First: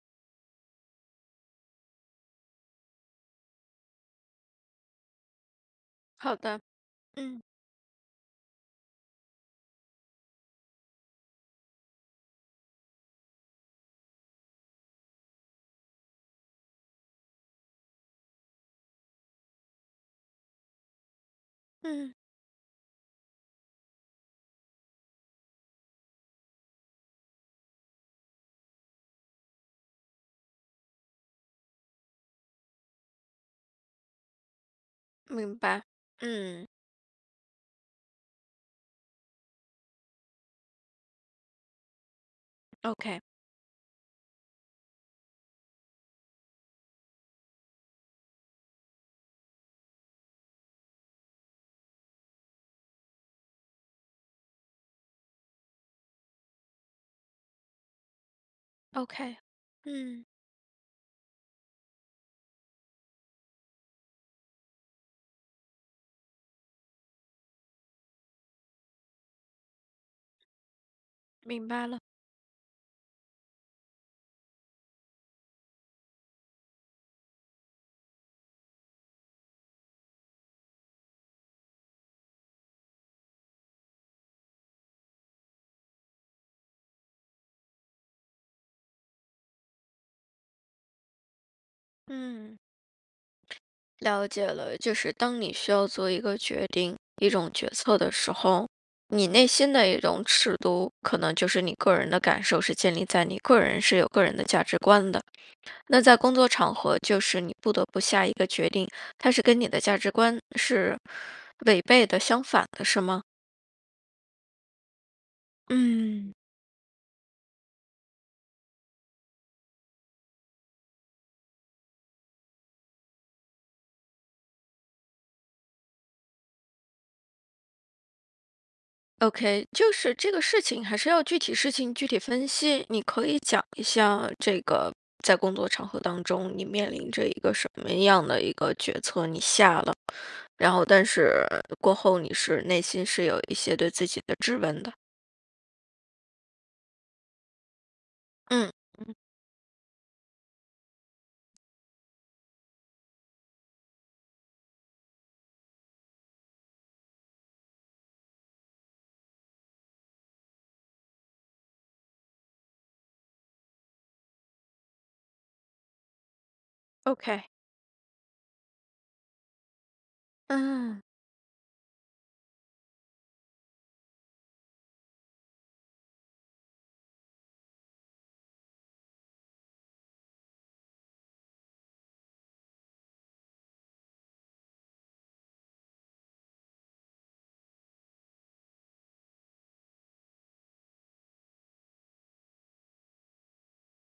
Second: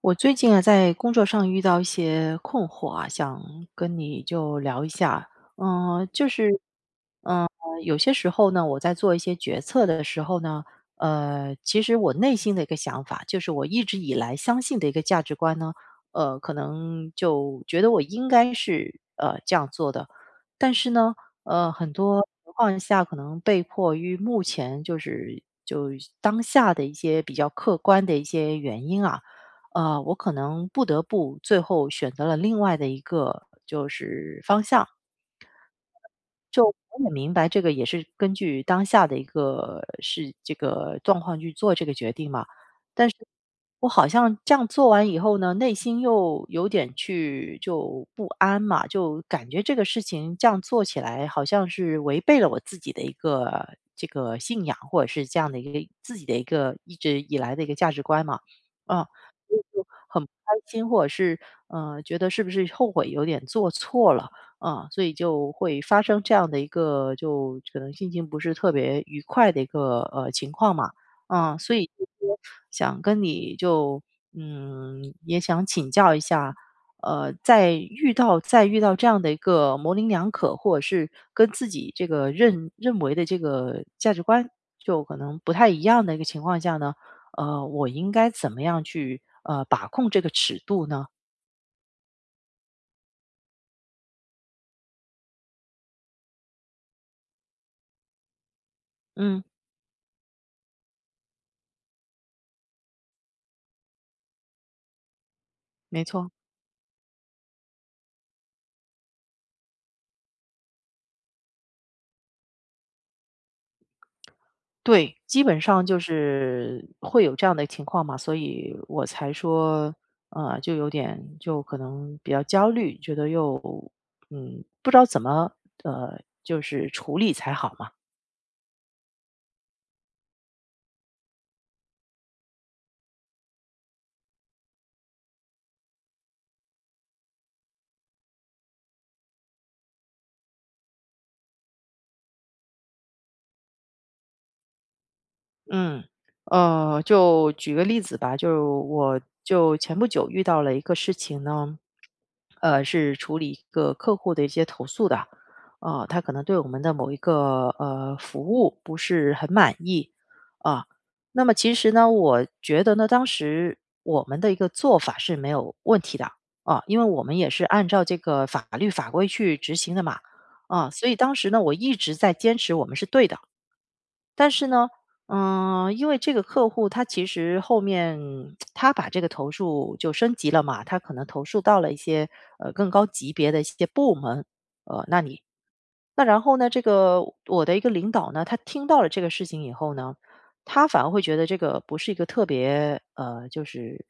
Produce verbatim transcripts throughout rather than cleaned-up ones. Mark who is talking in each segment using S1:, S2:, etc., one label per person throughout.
S1: 我最近啊，在工作上遇到一些困惑啊，想跟你就聊一下。嗯，就
S2: 好
S1: 是，
S2: 的，嗯
S1: 嗯，有些时候呢，我在做一些决策的时候呢，呃，其实我内心的一个想法，就是我一直以来相信的一个价值观呢，呃，可能就觉得我应该是呃这样做的，但是呢，呃，很
S2: 嗯，
S1: 多情况下可能被迫于目前就是就当下的一些比较客观的一些原因啊。呃，我可能不得不最后选择了另外的一个就是方向。
S2: 明白，
S1: 就
S2: 嗯
S1: 我也明白，这个也是根据当下的一个是这个状况去做这个决定嘛。但是
S2: ，OK
S1: 我好像这样做完以后呢，内心又有点去就不安嘛，就感觉这个事情这样做起来好像是违背了我自己的一个这个信仰，或者是这样的一个自己的一个一直以来的一个价值观嘛。啊，
S2: OK，
S1: 所以就很
S2: 嗯，
S1: 不开心，或者是呃，觉得是不是后悔有点做错了。啊，所以就会发生这样的一个就可能心情不是特别愉快的一个，呃，情况嘛。啊，
S2: 明
S1: 所以
S2: 白了，
S1: 就说想跟你就嗯，也想请教一下，呃，在遇到在遇到这样的一个模棱两可，或者是跟自己这个认认为的这个价值观就可能不太一样的一个情况下呢，呃，我应该怎么样去，呃，把控这个尺度呢？
S2: 嗯，了解了。就是当你需要做一个决定、一种决策的时候，你
S1: 嗯，
S2: 内心的一种尺度，可能就是你个人的感受是建立在你个人是有个人的价值观的。那
S1: 没
S2: 在
S1: 错。
S2: 工作场合，就是你不得不下一个决定，它是跟你的价值观是违背的、相反的，是吗？
S1: 对，基本上就
S2: 嗯。
S1: 是会有这样的情况嘛，所以我才说，呃，就有点就可能比较焦虑，觉得又嗯不知道怎么呃就是处理才好嘛。
S2: OK，就是这个事情还是要具体事情具体分析。你可以讲一下这个在工作场合当中，你面临着一个什么样的一个决策，你下了，然后但是过后你是内心是有一些对自己的质问的。
S1: 嗯，呃，就举个例子吧，
S2: 嗯
S1: 就我就前不久遇到了一个事情呢，呃，是处理一个客户的一些投诉的，啊，他可能对我们的某一个呃服务不是很满意啊，那么其实呢，我觉得呢，当时我们的一个做法是没有问题的啊，因为我们也
S2: ，OK，
S1: 是按照这个法律法规去执行的嘛，啊，
S2: 嗯
S1: 所以当时呢，我一直在坚持我们是对的。但是呢，嗯，因为这个客户他其实后面他把这个投诉就升级了嘛，他可能投诉到了一些呃更高级别的一些部门，呃，那你那然后呢，这个我的一个领导呢，他听到了这个事情以后呢，他反而会觉得这个不是一个特别呃，就是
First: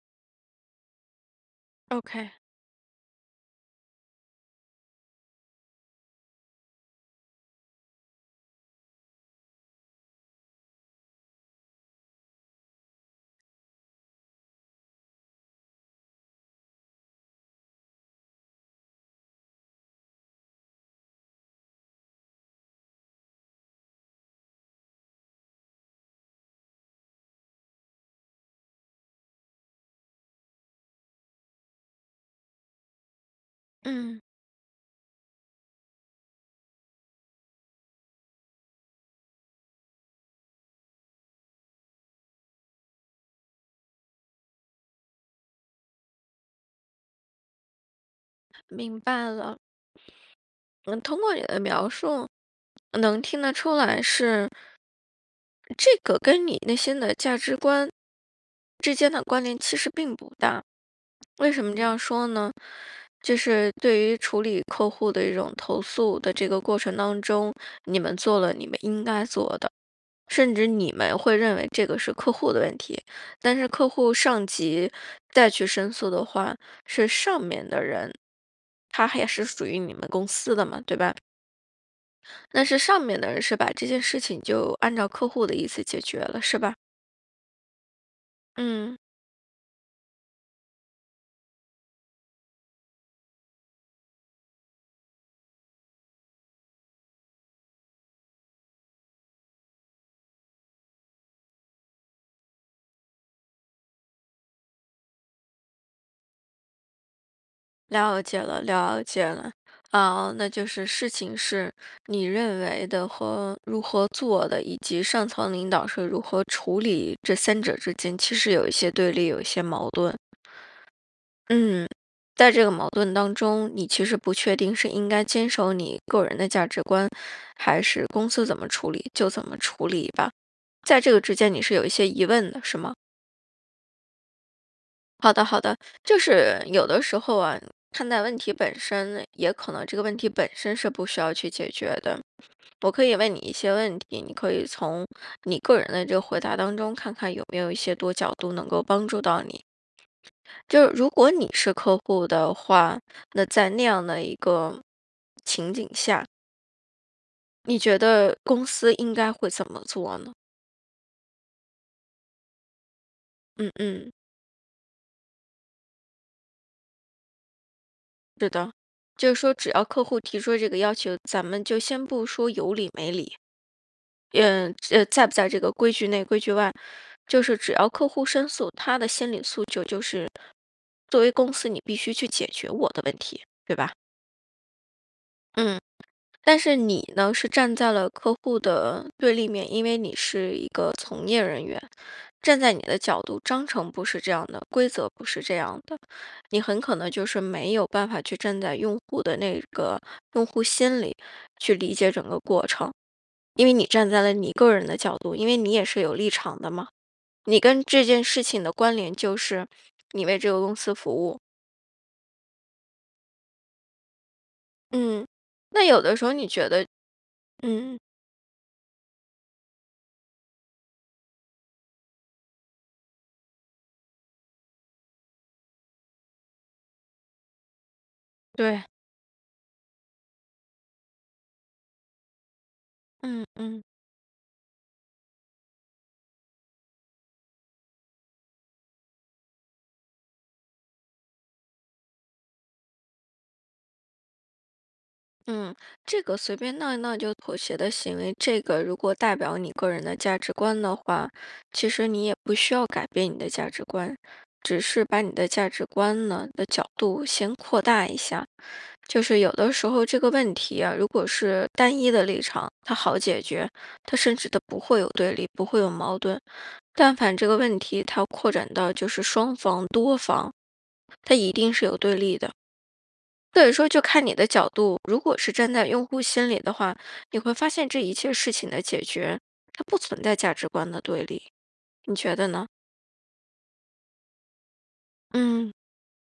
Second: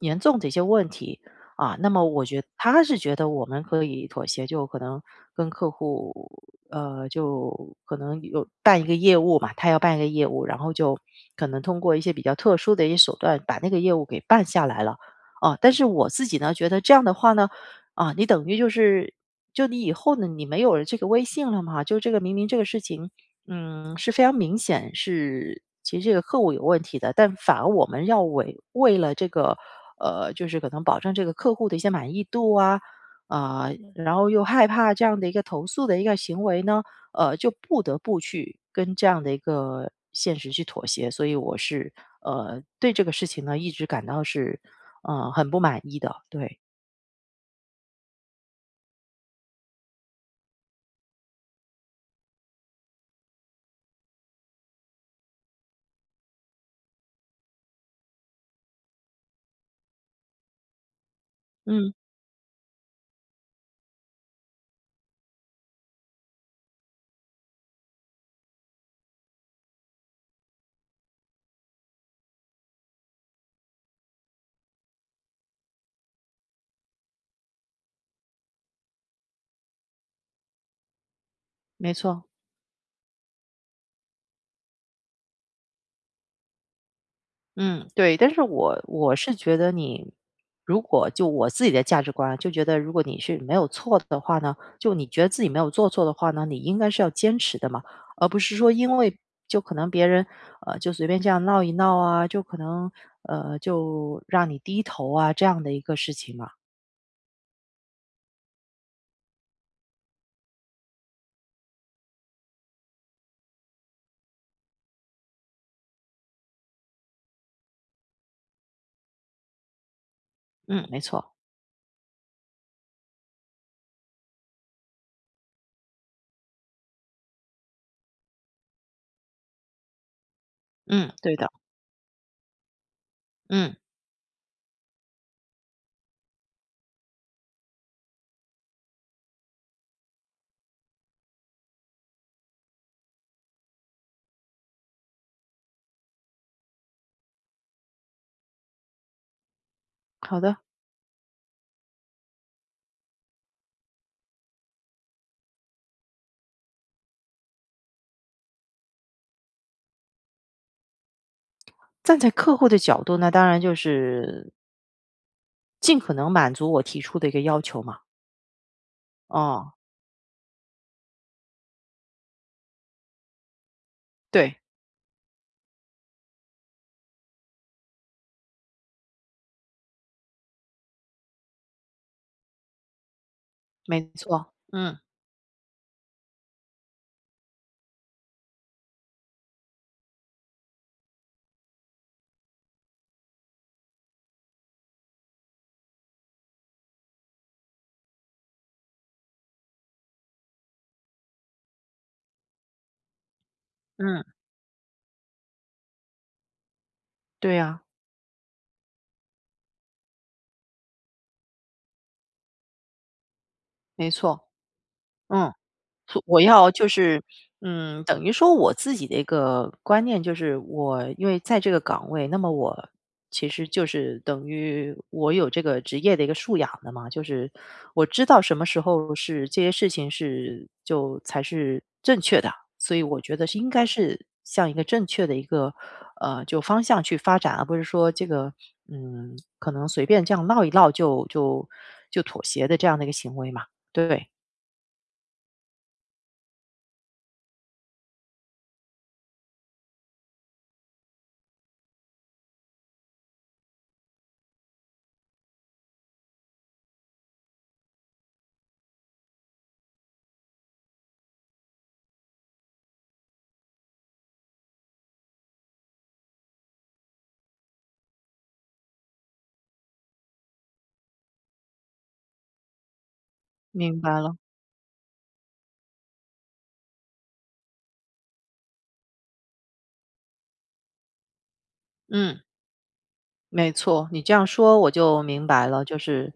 S1: 严重的一些问题啊。那么我
S2: ，OK，
S1: 觉他是觉得我们可以妥协，就可能跟客户呃，就可能有办一个业务嘛，他要办一个业务，然后就可能通过一些比较特殊的一些手段把那个业务给办下来了。啊，但是我自己呢，觉得这样的话呢，啊，你等于就是就你以后呢，你没有了这个微信了嘛，就这个明明这个事情，嗯，是非常明显是其实这个客户有问题的，但反而我们要为为了这个呃，就是可能保证这个客户的一些满意度啊，啊、然
S2: 嗯，
S1: 后又害怕这样的一个投诉的一个行为呢，呃，就不得不去跟这样的一个现实去妥协，所以我是呃对这个事情呢一直感到是呃很不满意的，对，
S2: 明白了。嗯，通过你的描述能听得出来是。这个跟你内心的价值观之间的关联其实并不大。为什么这
S1: 嗯，
S2: 样说呢？就是对于处理客户的一种投诉的这个过程当中，你们做了你们应该做的，甚至你们会认为这个是客户的问题，但是客户上级再去申诉的话，是上面的人，他还是属于你们公司的嘛，对吧？
S1: 没错。
S2: 那是上面的人是把这件事情就按照客户的意思解决了，是吧？
S1: 嗯，对，但是我
S2: 嗯，
S1: 我是觉得你，如果就我自己的价值观啊，就觉得如果你是没有错的话呢，就你觉得自己没有做错的话呢，你应该是要坚持的嘛，而不是说因为就可能别人呃就随便这样闹一闹啊，就可能呃就让你低头啊这样的一个事情嘛。
S2: 了解了，了解了。啊，那就是事情是你认为的和如何做的，以及上层领导是如何处理这三者之间，其实有一些对立，有一些矛盾。
S1: 嗯，没错，
S2: 嗯，在这个矛盾当中，你其实不确定是应该坚守你个人的价值观，还是公司怎么处理就怎么处理吧。在这
S1: 嗯，
S2: 个之
S1: 对的，
S2: 间，你是有一些疑问的，是吗？
S1: 嗯，
S2: 好的，好的，就是有的时候啊，看待问题本身，也可能这个问题本身是不需要去解决的。我可以问你一些问题，你可以从你个人的这个回答当中，看看有没有一些多角度能够帮助到你。
S1: 好的。
S2: 就是如果你是客户的话，那在那样的一个情景下，你觉得公司应该会怎么做呢？
S1: 站在客户的角度那当然
S2: 嗯
S1: 就
S2: 嗯，
S1: 是尽可能满足我提出的一个要求嘛。
S2: 是的，就是说只
S1: 哦，
S2: 要客户提出这个要求，咱们就先不说有理没理。
S1: 对，
S2: 嗯，呃，在不在这个规矩内、规矩外，就是只要客户申诉，他的心理诉求就是，作为公司你必须去解决我的问题，对吧？
S1: 没错，嗯。
S2: 嗯，但是你呢是站在了客户的对立面，因为你是一个从业人员，站在你的角度，章程不是这样的，规则不是这样的，你很可能就是没有办法去站在用户的那个用户心里去理解整个过程。因为你站在
S1: 嗯，
S2: 了你个人的角度，因为你也是有立场的嘛。
S1: 对
S2: 你跟
S1: 呀，
S2: 这件事情的关联就是你为这个公司服务。
S1: 没错，
S2: 嗯，
S1: 嗯。
S2: 那有的
S1: 所
S2: 时候
S1: 我
S2: 你觉
S1: 要就
S2: 得，
S1: 是，
S2: 嗯，
S1: 嗯，等于说我自己的一个观念就是，我因为在这个岗位，那么我其实就是等于我有这个职业的一个素养的嘛，就是我知道什么时
S2: 对，
S1: 候是这些事情是就才是正确的，所以我觉
S2: 嗯
S1: 得是应
S2: 嗯
S1: 该是向一个正确的一个呃就方向去发展，而不是说这个嗯可能随便这样闹一闹就就就妥协的这样的一个行为嘛。对，
S2: 嗯，这个随便闹一闹就妥协的行为，这个如果代表你个人的价值观的话，其实你也不需要改变你的价值观，只是把你的价值观呢的角度先扩大一下。就是有的时候这个问题啊，如果是单一的立场，它好解决，它甚至它不会有对立，不会有矛盾。但凡这个问题它扩展到就是双方、多方，它一定是有对立的。所以说，
S1: 明
S2: 就
S1: 白
S2: 看你
S1: 了，
S2: 的角度。如果是站在用户心里的话，你会发现这一切事情的解决，它不存在价值观的对立。你觉
S1: 嗯。
S2: 得呢？
S1: 没错，你这样说我就明白
S2: 嗯，
S1: 了，就是，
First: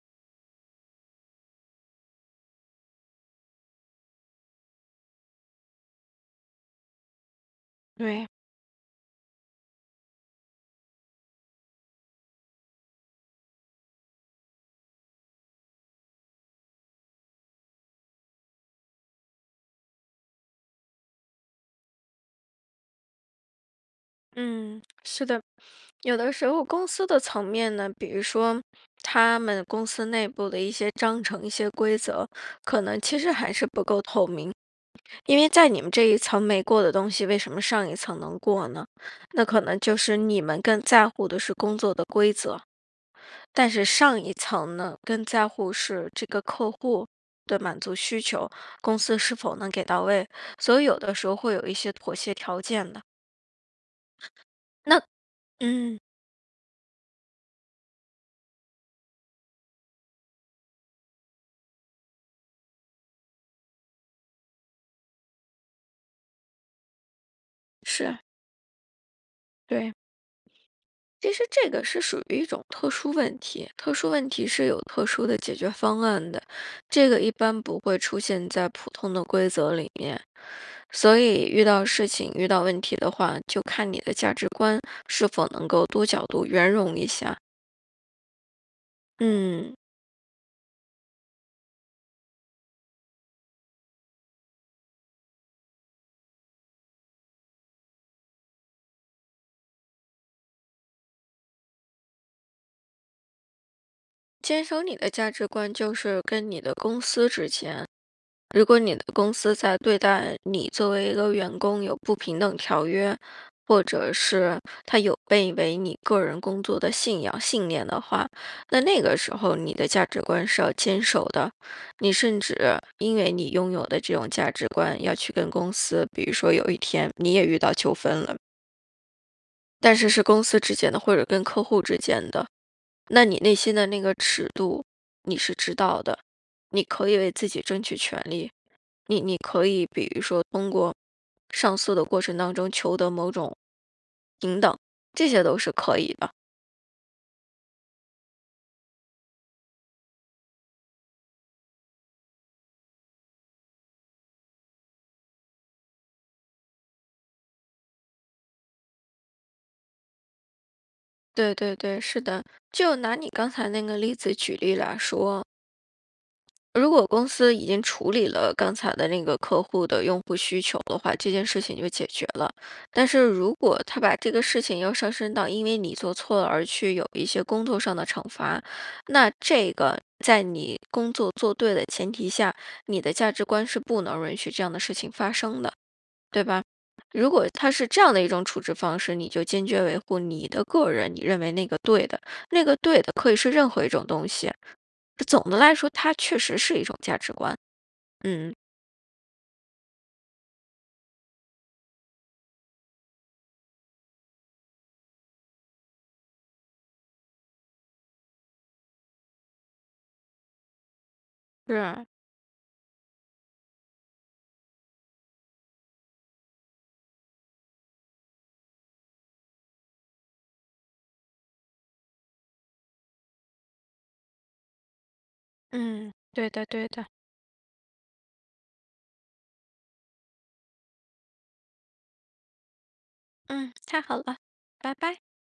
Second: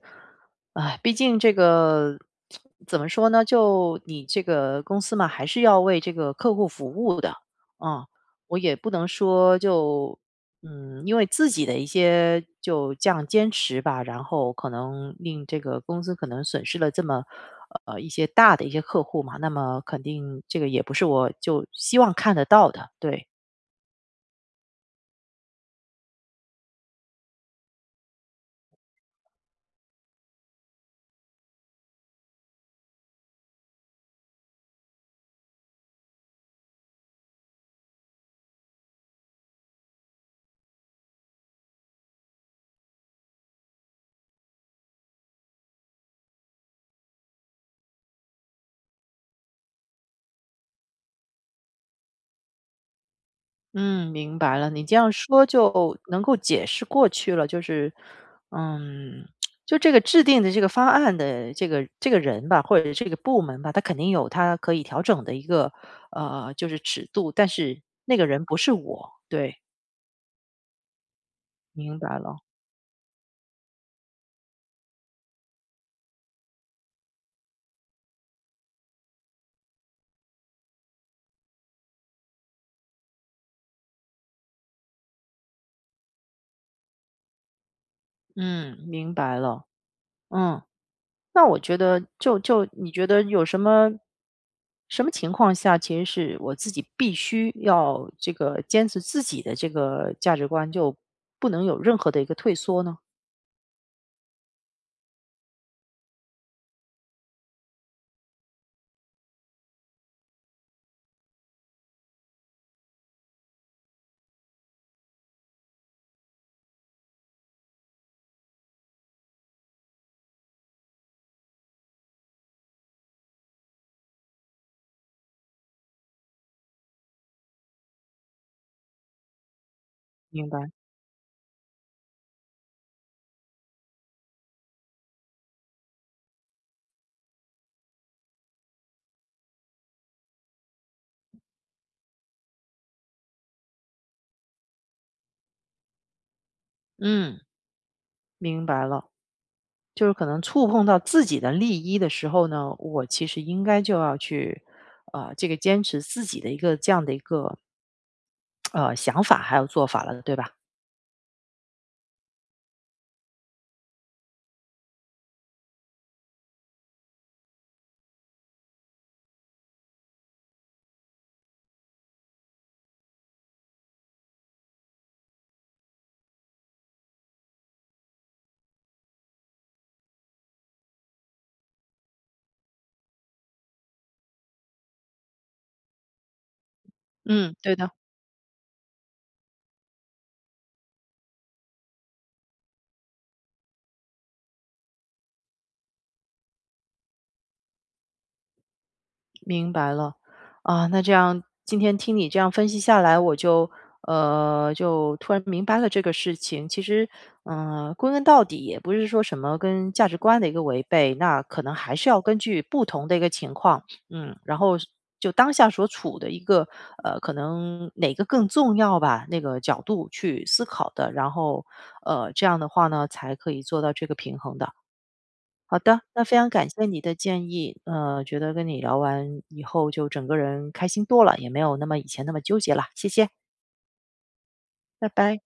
S1: 啊毕竟这个怎么说呢？就你这个公司嘛，还是要为这个客户服务的啊、
S2: 对，
S1: 我也不能说就嗯，因为自己的一些就这样坚持吧，然后可能令这个公司可能损失了这么呃一些大的一些客户嘛，那么肯定这个也不是我就希望看得到的，对。
S2: 嗯，是的，有的时候公司的层面呢，比如说他们公司内部的一些章程、一些规则，可能其实还是不够透明，因为在你们这一层没过的东西，为什么上一层能过呢？那可能就是你们更在乎的是工作的规则，但是上一层呢，更在乎是这个客户。的满足需求，公司是否能给到位？所以有的时候会有一些妥协条件的。
S1: 嗯，明白了。你这
S2: 那
S1: 样说就
S2: 嗯，
S1: 能够解释过去了，就是，嗯，就这个制定的这个方案的这个这个人吧，或者这个部门吧，他肯定有他可以调整的一个呃，就是尺度，但是
S2: 是
S1: 那
S2: 啊
S1: 个人不是我，对，
S2: 对。其实这个
S1: 明
S2: 是
S1: 白
S2: 属
S1: 了，
S2: 于一种特殊问题，特殊问题是有特殊的解决方案的，这个一般不会出现在普通的规则里面。所以遇到事情、遇到问题的话，就看你的价值观是否能够多角度圆融一下。
S1: 嗯，明白了，
S2: 嗯，
S1: 嗯。那我觉得就就你觉得有什么什么情况下，其实是我自己必须要这个坚持自己的这个价值观，就不能有任何的一个退缩呢？
S2: 坚守你的价值观，就是跟你的公司之间如果你的公司在对待你作为一个员工有不平等条约，或者是他有悖违你个人工作的信仰信念的话，那那个时候你的价值观是要坚守的。你甚至因为你拥有的这种价值观，要去跟公司，比如说有一天你也遇到纠纷了，但是是公
S1: 明
S2: 司
S1: 白，
S2: 之间的，或者跟客户之间的。那你内心的那个尺度，你是知道的，你可以为自己争取权利，你你可以比如说通过上诉的过程当中求得某种平等，这些都是可以的。
S1: 嗯，明白了。就是可能触碰到自己的利益的时候呢，我其实应该就要去，呃，这个坚持自己的一个这样的一个呃想法还有做法了，对吧？
S2: 对对对，是的。就拿你刚才那个例子举例来说，如果公司已经处理了刚才的那个客户的用户需求的话，这件事情就解决了。但是如果他把这个事情要上升到因为你做错了而去有一些工作上的惩罚，那这个在你工作做对的前提下，你的价值观是不能允许这样的事情发生的，对吧？如果
S1: 嗯，
S2: 他
S1: 对
S2: 是
S1: 的。
S2: 这样的一种处置方式，你就坚决维护你的个人，你认为那个对的，那个对的可以是任何一种东西。总的来说，它确实是一种价值观。嗯。
S1: 明白了，啊，那这样今天听你这样分析下来，我就呃，就突然明白了这个事情。其实，嗯、归根到底也不是说什么跟价值观的一个违背，那可能还
S2: 是，
S1: 是要根据不同的一个情况，嗯，然后就当下所处的一个呃，可能哪个更重要吧，那个角度去思考的，然后呃，这样的话呢，才可以做到这个平衡的。好的，
S2: 嗯，
S1: 那非
S2: 对
S1: 常
S2: 的
S1: 感谢
S2: 对
S1: 你
S2: 的，
S1: 的建议，呃，觉得跟你聊完以后就整个人开心多了，也没有那么以前那么纠结了，谢谢，
S2: 嗯，太好了，拜
S1: 拜
S2: 拜。
S1: 拜。